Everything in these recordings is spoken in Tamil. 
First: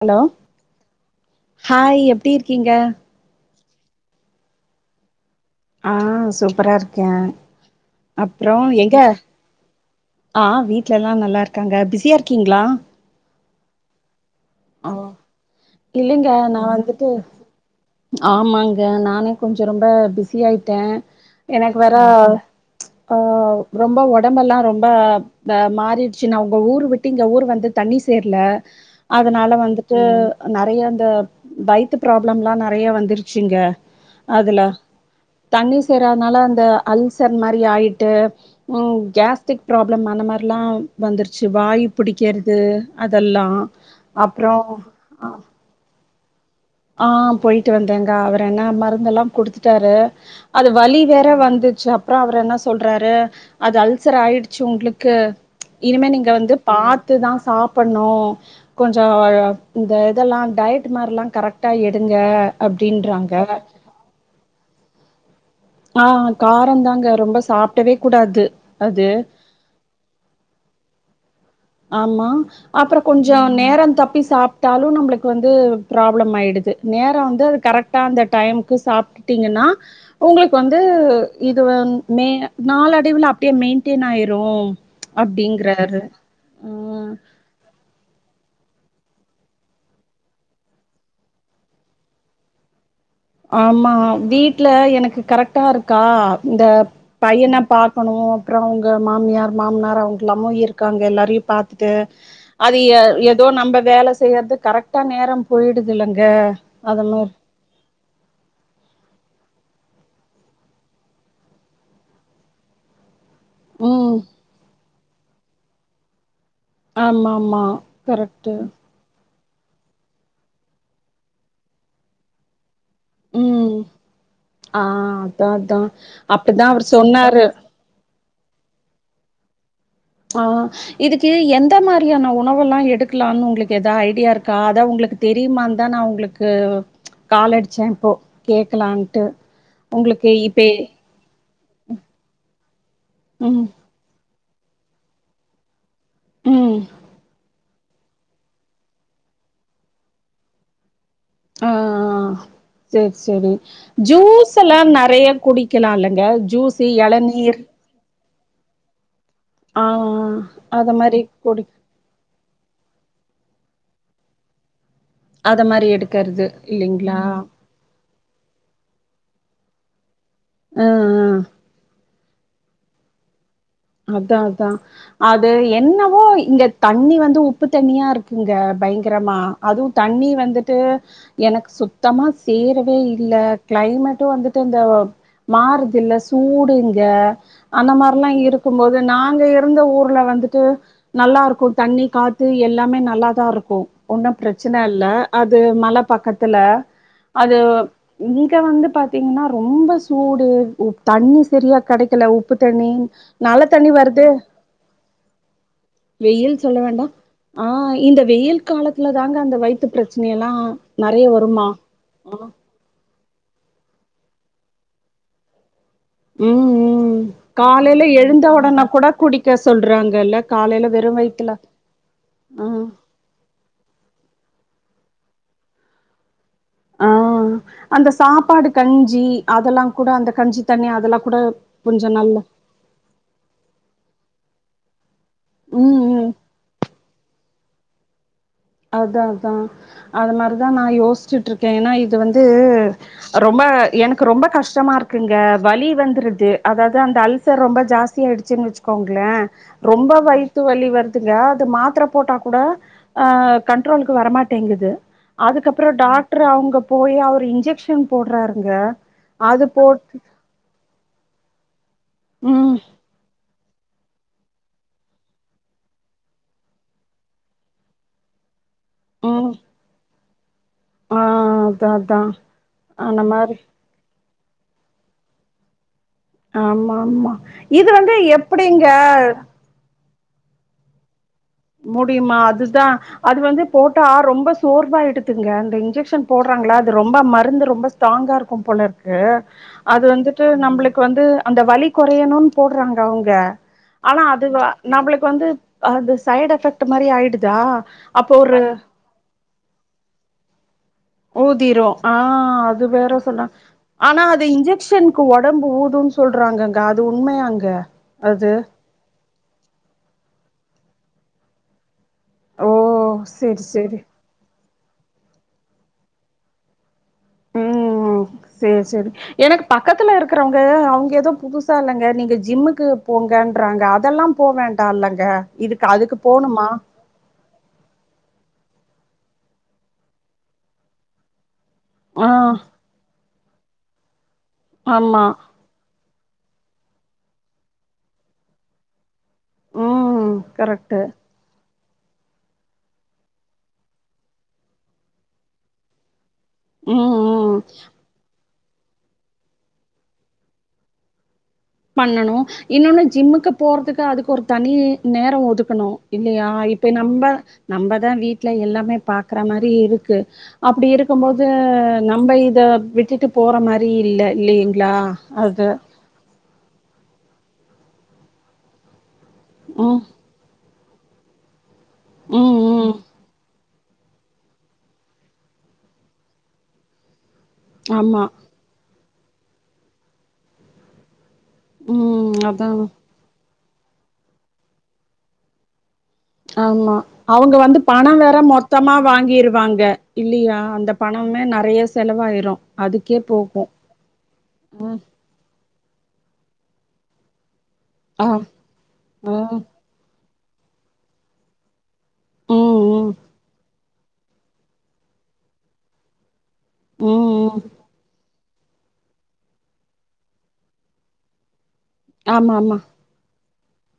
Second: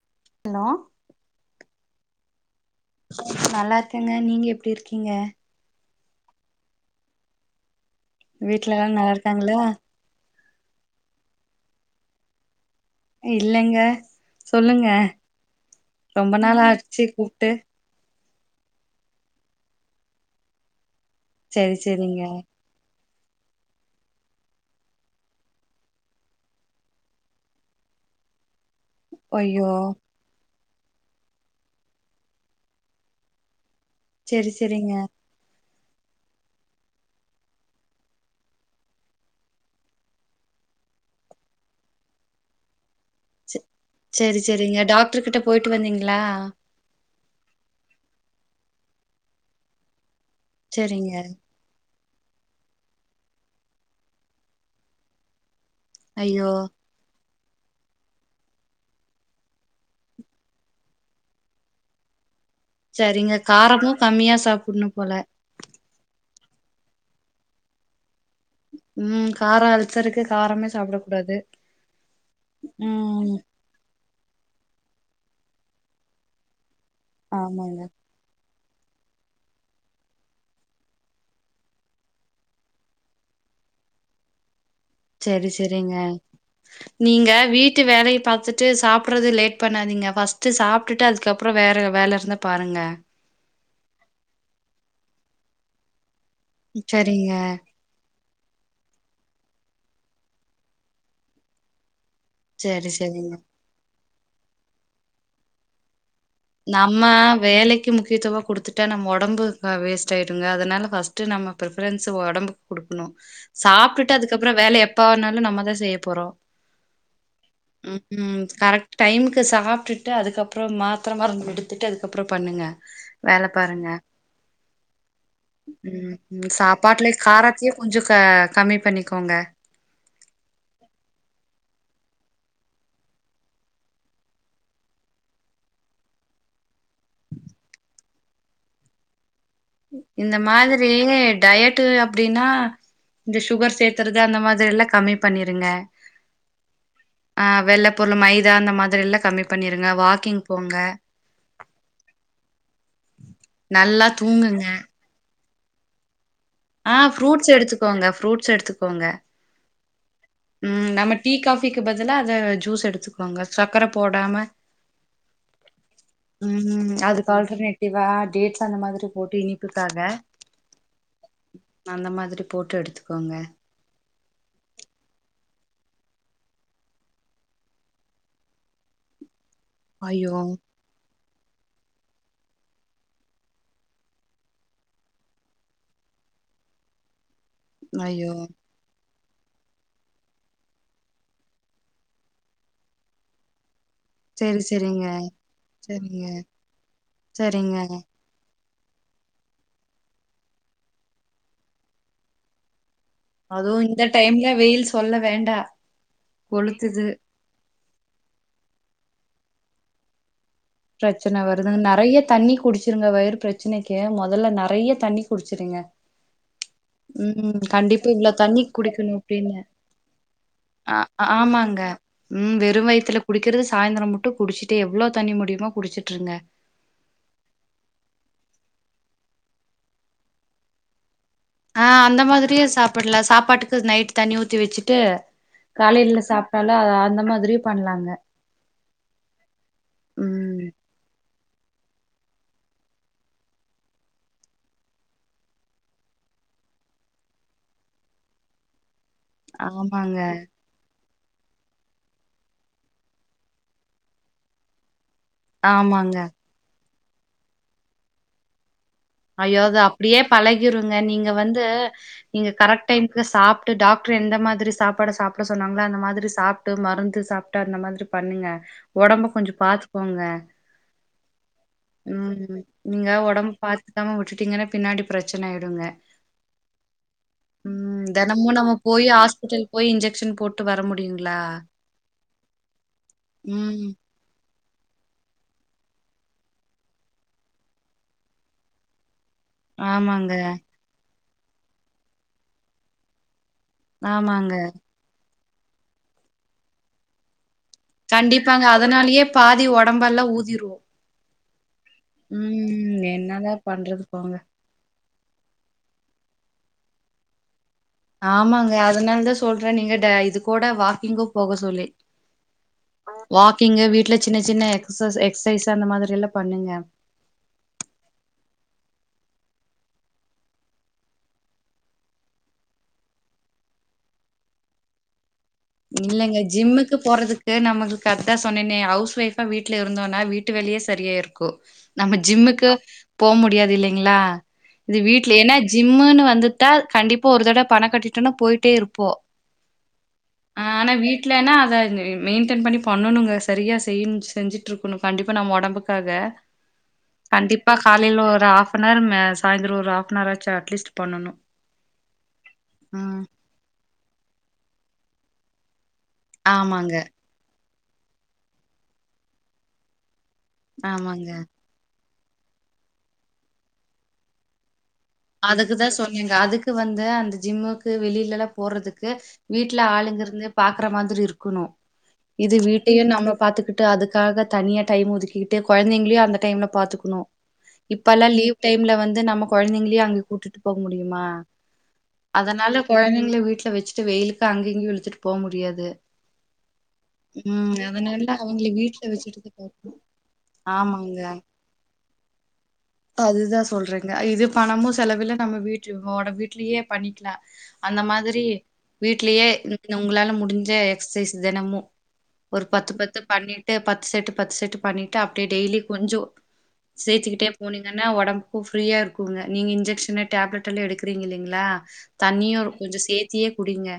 ஹலோ ஹலோ ஹாய் எப்டி இருக்கீங்க நல்லா இருக்கேங்க நீங்க எப்டி இருக்கீங்க ஆ சூப்பரா இருக்கே அப்றோ வீட்ல எல்லா எங்க நல்லா இருக்காங்களா ஆ வீட்ல எல்லா நல்லா இருக்காங்க பிஸியா இருக்கீங்ளா இல்லங்க சொல்லுங்க ஆ இல்லைங்க ரொம்ப நாள் நா ஆச்சு வந்துட்டு கூப்டு ஆமாங்க நானே கொஞ்சோ ரொம்ப பிஸி ஆயிட்டேன் செரி எனக்கு வேற செரிங்க ஆ ரொம்ப ஒடம்பெல்லா ரொம்ப தா மாரிட்சி நா உங்க ஊரு விட்டு இங்க ஊரு வந்து தண்ணி சேர்ல அதனால ஐயோ வந்துட்டு நறையா இந்த வயித்து ப்ராப்ளம்லா நறைய வந்துருச்சுங்க செரி அதல செரிங்க தண்ணி சேராதனால அந்த அல்சர் மாரி ஆயிட்டு ம் கேஸ்ட்ரிக் ப்ராப்ளம் அந்த மாரில்லா வந்துருச்சி வாயு புடிக்கிறது அதெல்லா சேரி அப்றோ சேரிங்க ஆ டாக்டர் கிட்ட போயிட்டு வந்தீங்ளா ஆ போயிட்டு வந்தேங்க அவர் என்ன மருந்தெல்லா குடுத்துட்டாரு அது வலி செரிங்க வேற வந்துச்சு அப் அப்றோ அவர் என்ன சொல்றாரு அது அல்சர் ஆய்டுச்சு உங்ளுக்கு இனிமே நீங்க ஐயோ வந்து பாத் த்து தா சாப்புட்ணு கொஞ்சோ இந்த இதெல்லா டயட் மாரிலா கரெக்ட் ட்டா எடுங்க செரிங்க காரமு கம்மியா சாப்புட்ணு போல ஆ காரோ தாங்க ரொம்ப சாப்டவே கூடாது அது. ம் காரோ அல்சர்க்கு காரமே சாப்ட கூடாது ஆமா அப்றோ ம் கொஞ்சோ நேரோ தப்பி சாப்ட்டாலு நம்ளுக்கு வந்து ப்ராப்ளம் ஆய்டுது நேரம் வந்து அது ஆமாங்க கரெக்டா அந்த டைமுக்கு சாப்பிட்டுட்டீங்கன்னா உங்களுக்கு வந்து இது வந் மே நாலடைவுல அப்டியே மெயின்டெயன் ஆயிரு செரி செரிங்க அப்டிங்கறாரு ம் நீங்க வீட்டு வேலய பாத்துட்டு சாப்டுறது லேட் பண்ணாதீங்க ஃபர்ஸ்ட்டு சாப் ட்டுட்டு அதுக்கப்றோ வேற வேல இருந்தா பாருங்க ஆமா வீட்ல எனக்கு கரெக்டா இருக்கா இந்த சரிங்க. பையன பாத் க்கனு அப்றோ அவுங்க மாமியார் மாமனார் அவங்கல்லாமு இருக்காங்க எல்லாரையு பாத் து அது சரி, ஏ சரிங்க. ஏதோ நம்ப வேல செய்றது கரெக்டா நேரோ போய்டுதுல்லங்க நம்ம வேலைக் முக்கி முக்கியத்துவ குடுத்துட்டா நம்ம ஒடம்பு வேஸ்ட் ஆயிடுங்க அதனால ஃபஸ்ட்டு நம்ம ப்ரிபரன்ஸ் ஒடம்புக் குடுக்ணு சாப்ட்டுட்டு ம் அதுக்கப்றோ வேல எப்ப வேணாலு நம்ம தா செய்ய போறோ ஆமாமா ம்ம் கரெக்ட்டு கரெக்ட் டைமுக்கு சாப்ட்டுட்டு அதுக்கப்றமா மாத்ர மருந்து எடுத்துட்டு அதுக்கப்றோ பண்ணுங்க வேல ம் பாருங்க ஆ அதா அதா ம் ம் அப்டிதா அவரு சாப்பாட்டுல சொன்னாரு காரத்தியு கொஞ்சோ க கம்மி பண்ணிக்கோங்க ஆ‌ இதுக்கு எந்த மாரியான உணவுல்லா எடுக்கலான்னு உங்ளுக்கு எதா ஐடியா இருக்கா அத உங்ளுக் தெரிமாந்தா நா உங்ளுக்கு கால் அடிச்ச இப்போ கேக்கலான்ட்டு உங்களுக்கு இந்த இப்பே மாதிரி டயட்டு அப்டின்னா இந்த ம் சுகர் சேத் த்துறது அந்த மாதிரில்லா கம்மி பண்ணிருங்க ம் ஆ வெள்ளப் பொருளு மைதா அந்த மாதிரில்லா கம்மி பண்ணிருங்க வாக்கிங் போங்க ஆ சேர் சேரி நல்லா தூங்குங்க ஜூஸ்ல்லா ந றைய குடிக்கலால்லங்க ஜூஸ் ஆ ஃப்ரூட்ஸ் எளநீர் எடுத்துக்கோங்க ஃப்ரூட்ஸ் எடுத்துக்கோங்க ஆ ஆ ம் நம்ம டீ காஃபிக்கு பதிலா அத ஜூஸ் எடுத்துக்கோங்க சக்கர போடாம அத மாரி எடுக்கற்து இல்லைங்ளா வா டேட்ஸ் அந்த மாதிரி போட்டு இனிப்புக்காக ம் ம் அந்த மாதிரி போட்டு எடுத்துக்கோங்க அதா அதா அது என்னவோ இங்க தண்ணி வந்து உப்பு தண்ணியா இருக்குங்க பயங்கரமா அதுவு தண்ணி ஐயோ வந்துட்டு எனக்கு சுத் தமா சேரவே இல்ல க்ளைமேட்டு வந்துட்டு இந்த மாறுதுல்ல சூடு இங்க அந்த மாரிலா ஐயோ இருக் க்கும்போது நாங்க இருந்த ஊர்ல வந்துட்டு நல்லா இருக்கு தண்ணி காத்து எல்லாமே நல்லாதாருக்கு ஒன்னு செரி பிரச்சன இல்ல செரிங்க அது மல செரிங்க பக்கத்துல அது செரிங்க இங்க வந்து பாத்தீங்னா ரொம்ப சூடு உ தண்ணி சரியா கெடைக்கல உப்பு தண்ணி நல்ல அதுவும் தண்ணி இந்த வருது டைம்ல வெயில் சொல்ல வேண்டா வெயில் சொல்ல கொளுத்துது வேண்டா ஆ இந்த வெயில் காலத்துல தாங்க அந்த வயித்து பிரச்சனை எல்லா நெறைய பிரச்சன வருமா வருது நெறைய தண்ணி குடிச்சிருங்க வயிறு பிரச் பிரச்சனைக்கே மொதல்ல நெறைய தண்ணி குடிச்சிருங்க ம் ம் ம் காலயில கண்டிப்பா இவ்ளோ எழுந்த தண்ணி ஒடனே கூட குடிக்கணும் குடிக்க அப்டின்னு சொல்றாங்கல்ல காலயில ஆ வெறு வயித்துல ஆமாங்க ம் ஆ வெறு வயித்துல குடிக்கறது சாயந்தரமுட்ட குடிச்சுட்டே எவ்ளோ தண்ணி முடியுமோ குடிச்சிட்ருங்க ஆ அந்த சாப்பாடு கஞ்சி அதெல்லா கூட அந்த கஞ்சி தண்ணி அதெல்லா கூட ஆ கொஞ்ச அந்த நல்ல மாதிரியே சாப்ட்லா சாப்பாட்டுக்கு நைட் தண்ணி ஊத்தி வச்சுட்டு ம் காலைல ம் சாப்ட்டாலு அ அந்த மாதிரியு பண்லாங்க அதா அதா அது ம் மாரிதா நா யோசிச்சுட்ருக்கே ஏன்னா இது வந்து ரொம்ப எனக்கு ரொம்ப கஷ்டமா இருக்குங்க வலி வந்துருது அதாவது அந்த அல்சர் ரொம்ப ஜாஸ்தி ஆயிடுச்சுன் வச்சு கோங்கள ரொம்ப ஆமாங்க வயித்து வலி வருதுங்க அது மாத்ர போட்டா கூட ஆ கண்ட்ரோலுக்கு வரமாட்டேங்குது அதுக்கப்றோ ஆமாங்க டாட்டரு அவங்க போய் அவர் இன்ஜெக்ஷன் போடுறாருங்க ஐயோ அது அப்டியே பழகிருங்க நீங்க வந்து நீங்க ம் கரெக்ட் டைம்க்கு சாப் டு டாக்ட்ரு எந்த மாரி சாப்பாட சாப்ட சொன்னாங்களோ அந்த மாரி சாப்ட்டு மருந்து சாப்ட்டு அந்த மாரி பண்ணுங்க ஒடம்ப ம் கொஞ்ச பாத்துக்கோங்க ஆ அதா அதா ம் நீங்க அந்த ஒடம்ப மாரி பாத் க்காம விட்டுட்டீங்கன்னா பின்னாடி பிரச்சன ஆயிடுங்க ஆமா ஆமா இது ம். வந்து தினமும் நம்ம எப்படிங்க போய் ஹாஸ்பிட்டல் போய் இன்ஜெக்ஷன் போட்டு வர முடியுங்களா முடியுமா அதுதா அது வந்து ம். போட்டா ரொம்ப ஸ் சோர்வாய்டுதுங்க இந்த இன்ஜெக்ஷன் போடுறாங்களா அது ரொம்ப மருந்து ரொம்ப ஸ்ட்ராங்கா இருக்கும் போலருக் து அது ஆமாங்க, வந்துட்டு நம்பளுக்கு வந்து அந்த வலி கொறயனோன்னு போடுறாங்க அவங்க ஆனா அது ஆமாங்க. வ நம்மளுக்கு வந்து அது சைடு் எஃபெக்ட் மாரி ஆயிடுதா அப்போ ஒரு கண்டிப்பாங்க அதனாலியே பாதி ஒடம்பெல்லா ஊதிரு ஊதிரோ ஆ அது வேற சொன்னா என்னதான் பண்றது ஆனா போங்க. அது இன்ஜெக்ஷன் க்கு ஒடம்பு ஊதூன் சொல்றாங்கங்க அது உண்மையாங்க அது ஆமாங்க அதனால தா சொல்றே நீங்க ட இது கூட வாக்கிங்கு போக சொல்லி ஓ செரி வாக்கிங்கு செரி வீட்ல சின்ன சின்ன எக்ஸசு எக்சைஸ் அந்த மாதிரில்லா பண்ணுங்க ம் ஆ செரி செரி எனக்கு பக்கத்துல இருக்கறவங்க அவங்க எதோ புதுசா இல்லங்க நீங்க ஜிம்முக்கு போங்கன்றாங்க அதெல்லாம் போ வேண்டா அல்லங்க இல்லைங்க ஜிம்முக் து போறதுக்கு நம்மக்கு கரெக்டா சொன்னேனே ஹவுஸ் ஒய்ஃபா வீட்ல இருந்தோனா வீட்டு வேலயே சரியா இருக்கூ நம்ம ஆ ஜிம்முக்கு போ முடியாது இல்லைங்களா இது ஆமா வீட்ல ஏன்னா ஜிம்முன்னு வந்துட்டா கண்டிப்பா ஒரு தடவ பண கட்டிட்டோன்னா போயிட்டே இருப்போ ம் ஆ ஆனா கரெக்ட்டு வீட் ட்லனா அத மெயின்டென் பண்ணி பண்ணனுங்க சரியா செயிஞ்சு செஞ்சுட்ருக்கனு கண்டிப்பா நம ஒடம்புக்கு க்காக ம் ம் கண்டிப்பா காலைல ஒரு ஆஃப் பண்ணாருமே சாயந்தர ஒரு ஹஃப் அன் ஆர் ஆச்சா அட்லீஸ்ட் பண்ணனு பண்ணனு இன்னொன்னு ஜிம்முக்கு போறதுக்கு அதுக்கு ஒரு தனி நேர ஒதுக்கணு இல்லையா இப்ப ஆமாங்க நம்ப நம்பதா வீட்ல எல்லாமே பாக்றா மாரி இருக்கு அப்டி ஆமாங்க இருக்கும்போது நம்ப இத விட்டுட்டு போற மாரி இல்ல இல்லைங்களா அது அதுக்குதா சொன்னேங்க அதுக்கு வந்து அந்த ஜிம்முக்கு வெளிலல்லா போறதுக்கு வீட்ல ம் ஆளுங்க இருந்து பாக்குற மாதிரி இருக்கணு இது ம் ம் வீட்டையு நம்ம பாத்துக்கிட் டு அதுக்காக தனியா டைம் ஒதுக்கிகிட்டு கொழந்தைங்களையு அந்த டைம்ல பாத்துக்கணு ஆமா இப்பல்லா லீவ் டைம்ல வந்து நம்ம கொழந்தைங்களையு அங்க கூட்டுட்டு போக முடியுமா ம் அதான் அதனால கொழந்தைங்கள வீட்ல வெச்சிட்டு வெயிலுக்கு அங்க இங்கியு இழுத்துட்டு போ முடியாது. ஆமா அவுங்க ம் வந்து பண அதனால வேற அவங்கள மொத்தமா வீட்ல வச்சுட்டு தான் வாங்கிருவாங்க. பாக்கணும். இல்லியா அந்த ஆமாங்க பணமுமே நறையா செலவாயிரு. அதுக்கே அதுதா போகு சொல்றங்க இது பணமு செலவில்ல நம்ம வீட்டு ஓட வீட்லியே பண்ணிக்லா. அந்த ஆ மாரி ஆ வீட்லியே [inaudible] உங்ளால முடிஞ்ச எக்ஸசைஸ் தெனமு ஒரு ம் பத்து ம் ம் பத்து பண்ணிட்டு பத்து செட்டு பத்து செட்டு பண்ணிட்டு அப்டே டெய்லி கொஞ்சோ சேத்திகிட்டே ம் போனீங்கன்னா ஒடம்க்கு ஃப்ரீயா இருக்குங்க நீங்க இன்ஜெக்ஷனு டேப்லெட் எல்லா எடுக்குறீங் இல்லிங்ளா ஆமா தண்ணியுர் ஆமா கொஞ்சோ சேத்தியே குடிங்க.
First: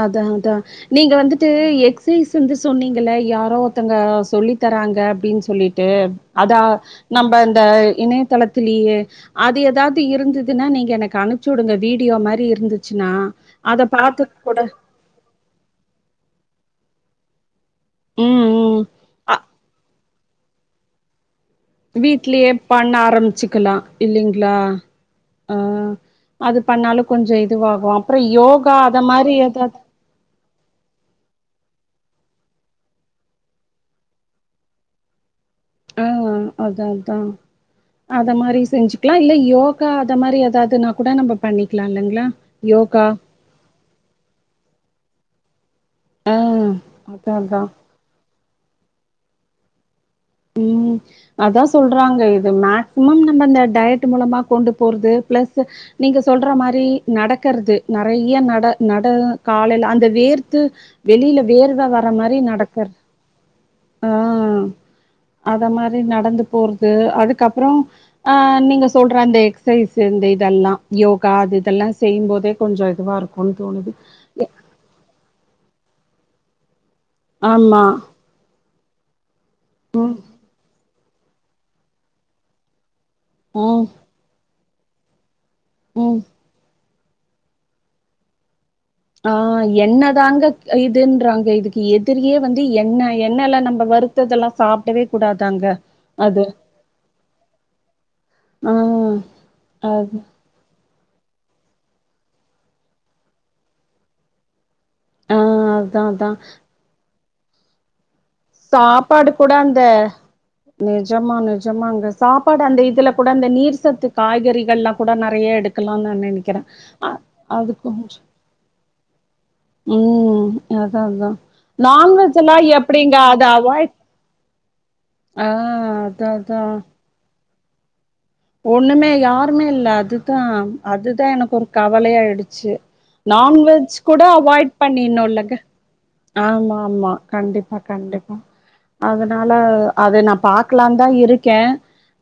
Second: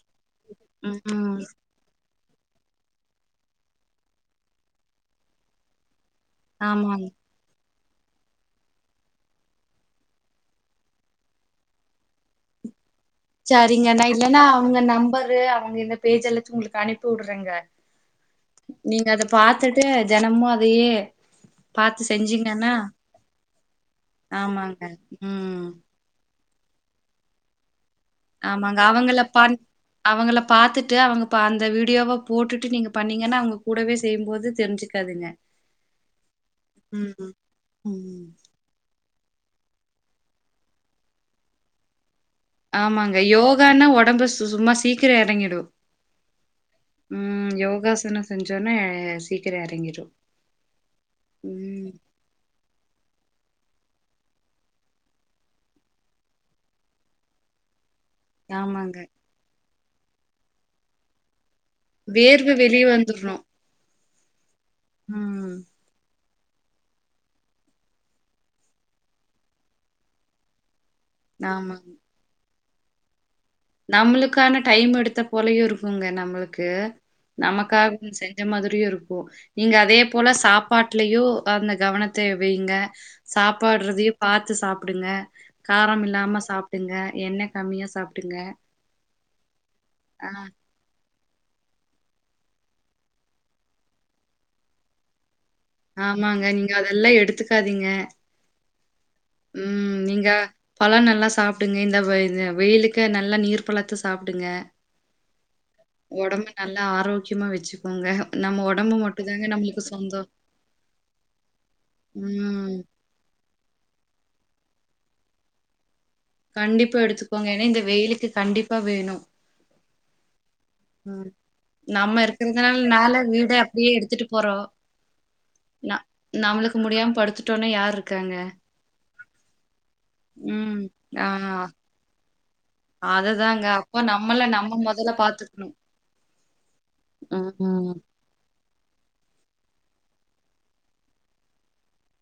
அதா அதா நீங்க ம். வந்துட்டு எக்ஸ் க்சைஸ் வந்து சொன்னீங்கள்ல யாரோ ஒர்த்தங்க சொல்லி தராங்க அப்டின் சொல்லிட்டு அதா ஆமாங்க. நம்ப இந்த இணையதள திலியே அது எதாவது இருந்துதுனா நீங்க எனக்கு அனுப்ச்சுடுங்க வீடியோ மாரி இருந்துச்சுனா. சரிங்க நா இல்லன்னா அவுங்க நம்பரு அவுங்க இந்த பேஜ் எல்லாச்சு உங்குளுக்கு அனுப்பி உட்றேங்க. ம் நீங்க ம் அத பாத்துட்டு தெனமு அதயே வீட்லியே பண்ண ஆரம்ச்சுக்கலா இல்லிங்ளா ஆமாங்க அ. ம் அது பண்ணாலு கொஞ்சோ இதுவாகு அப்றோ யோகா ஆமாங்க அத அவங்கள மாரி பான் எதாது அவங்கள பாத்துட்டு அவங்க ப அந்த வீடியோவ போட்டுட்டு நீங்க பண்ணீங்கன்னா அவுங்க கூடவே செய்யும்போது தெரிஞ்சுக்காதுங்க. அ அதா அதா ம். ம் அத மாரி செஞ்சு க்லா இல்ல யோகா அத மாரி எதாதுன்னா கூட நம்ப பண்ணிக்லா இல்லங்ளா? ஆமாங்க யோகான்னா ஒடம்பு சு சும்மா சீக்கிரோ எறங்கிடு. அதா ம் அதா யோகாசனோ செஞ்சொனே சீக்கிர எறங்கிடு. ம். அதா ம் சொல்றாங்க இது மேக்சிமம் நம்ம அந்த டயட்டு மூலமா கொண்டு போறது பிளஸ் நீங்க சொல்றா மாரி நடக்கறது. நறைய்ய நட ஆமாங்க. நட காலைல அந்த வேர்த்து வெளில வேர்வ வர மாரி நடக்கற் ந்துர்னு. அ. அ. அத மாரி நடந்து போறது அதுக்கப்புறோ அ நீங்க சொல்ற அந்த எக்சைஸு இந்த இதெல்லா யோகா அது இதெல்லா ஆமாங்க. செய்யும்போதே கொஞ்சோ இதுவாரு நம்முளுக்கான டைம் எடுத்த போலையு இருக்குங்க நம்மளுக்கு ஆமா நமக்காகன் செஞ் ச மாதிரியு இருக்கு. நீங்க அதே போல சாப்பாட்லியு அந்த கவனத்த வெய்ங்க. ம் சாப்பாட்றதையு பாத்து சாப்புடுங்க காரம் ம் இல்லாம சாப் டுங்க எண்ண கமியா சாப்டுங்க. ஆ எண்ணதாங்க இதுன்றாங்க இதுக்கு எதிரியே வந்து எண்ண எண்ணைல நம்ப வருத்ததெல்லா சாப்டவே கூடாதாங்க. அது ஆமாங்க நீங்க அதெல்லா எடுத்துக்காதீங்க. அ. ம் நீங்கா பழோ நல்லா சாப்டுங்க இந்த வ இந்த வெயிலுக்கு நல்லா நீர் பழத்த சாப்டுங்க. ஆ அதா அதா ஒடம்ப நல்லா ஆரோக்கியமா வெச்சு கோங்க நம்ம ஒடம்பு மட்டு தாங்க நம்ளுக்கு சொந்தோ. நெஜமா நெஜமாங்க சாப்பாடு அந்த இதுல கூட அந்த நீர் சத்து காய்கறிகள்லா கூட நறைய எடுக்கலானு நா நெனைக் கண்டிப்பா எடுத்துக்கோங்க ஏன்னா இந்த வெயிலுக்கு கண்டிப்பா வேணு ம் அதா அதா நம்ம நான்வெஜ்லா இருக்கிறதுனாலனால எப்டிங்க அத வீட அப்படியே அவாய்ட் எடுத்துட்டு போறோம் ஆ, அதா அதா தொண யார் இருக்காங்க ஒண்ணுமே யாருமே இல்ல அதுதா ம் அதுதா எனக்கு ஒரு கவலயாயிடுச்சு அததாங்க அப்போ நம்மல நம்ம மொதல்ல பண்ணிர்ணு இல்லங்க பாத்துக்கணு ஆமா ஆமா கண்டிப்பா கண்டிப்பா அதனால அது நா பாக்கலானுதா இருக்கே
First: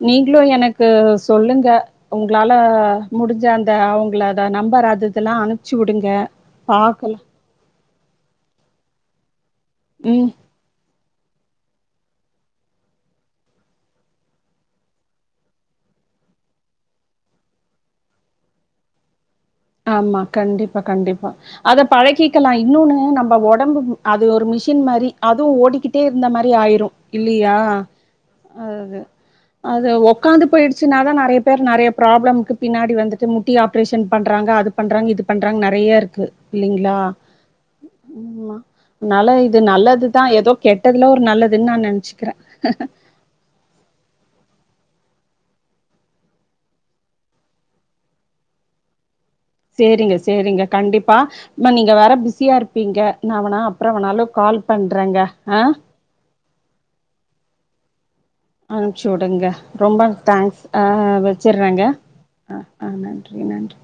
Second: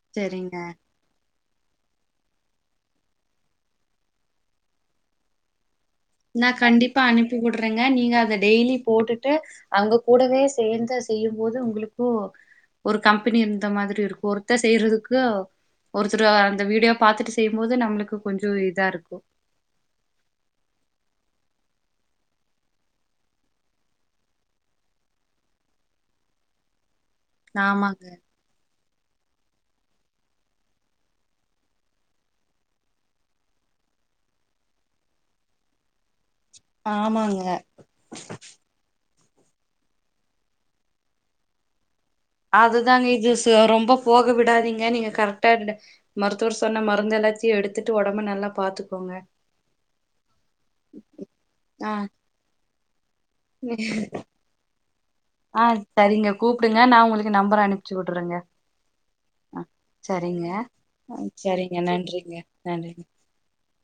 நீங்ளு சரிங்க எனக் கு சொல்லுங்க உங்களால முடிஞ்ச அந்த அவங்கள அத நம்பர் அது இதுலா அனுப் ச்சு வுடுங்க நா கண்டிப்பா அனுப்பி வுடுறங்க நீங்க அத டெய்லி போட்டுட்டு அங்க ம் கூடவே சேந்த செய்யும் போது உங்ளுக்கு ஒரு கம்பெனி இருந்த மாதிரி இருக்கு ஒருத்த செய்யறதுக்கு ஒருத்தரவ அந்த வீடியோ பாத்துட்டு செய்யும்போது நம்மளுக்கு கொஞ்சோ இதா இருக்கு ஆமா, கண்டிப்பா கண்டிப்பா அத பழகிக்கலா இன்னொன்னு நம்ம ஒடம்பு அது ஒரு மிஷின் மாரி அதுவு ஓடிக்கிட் டே இருந்த மாரி ஆயிரு இல்லியா ஆமாங்க அது அது ஒக்காந்து போயிடுச்சுனாதா நறைய பேர் நறைய ப்ராப்ளம்க்கு பின்னாடி வந்துட்டு முட்டி ஆப்ரேஷன் பண் றாங்க அது பண்றாங்க இது பண்றாங்க நறைய இருக்கு இல்லிங்ளா, ஆமாங்க ஆமா னால இது நல்லதுதா ஏதோ கெட்டதுல ஒரு நல்லதுன்னு நா நெனைச்சு அதுதாங்க இது சோ ரொம்ப போக விடாதீங்க நீங்க கரெக்டாயிடுனு மருத்துவர் சொன்ன மருந்து எல்லாத்தையு எடுத்துட்டு ஒடம்ப நல்லா பாத்துக்கோங்க சேரிங்க சேரிங்க கண்டிப்பா, ம்மா ஆ நீங்க வேற பிஸியா இருப்பீங்க நா வேணா அப்பறோ வேணாலு கால் பண்றங்க ஆ சரிங்க கூப்டுங்க நா உங்களுக்கு நம்பர் அனுப்ச்சு விடுறேங்க அனுப்பச்சி விடுங்க ஆ ரொம்ப சரிங்க தேங்க்ஸ் ஆ சரிங்க வச்சிட்றங்க நன்றிங்க ஆ ஆ நன்றிங்க நன் றி நன்றி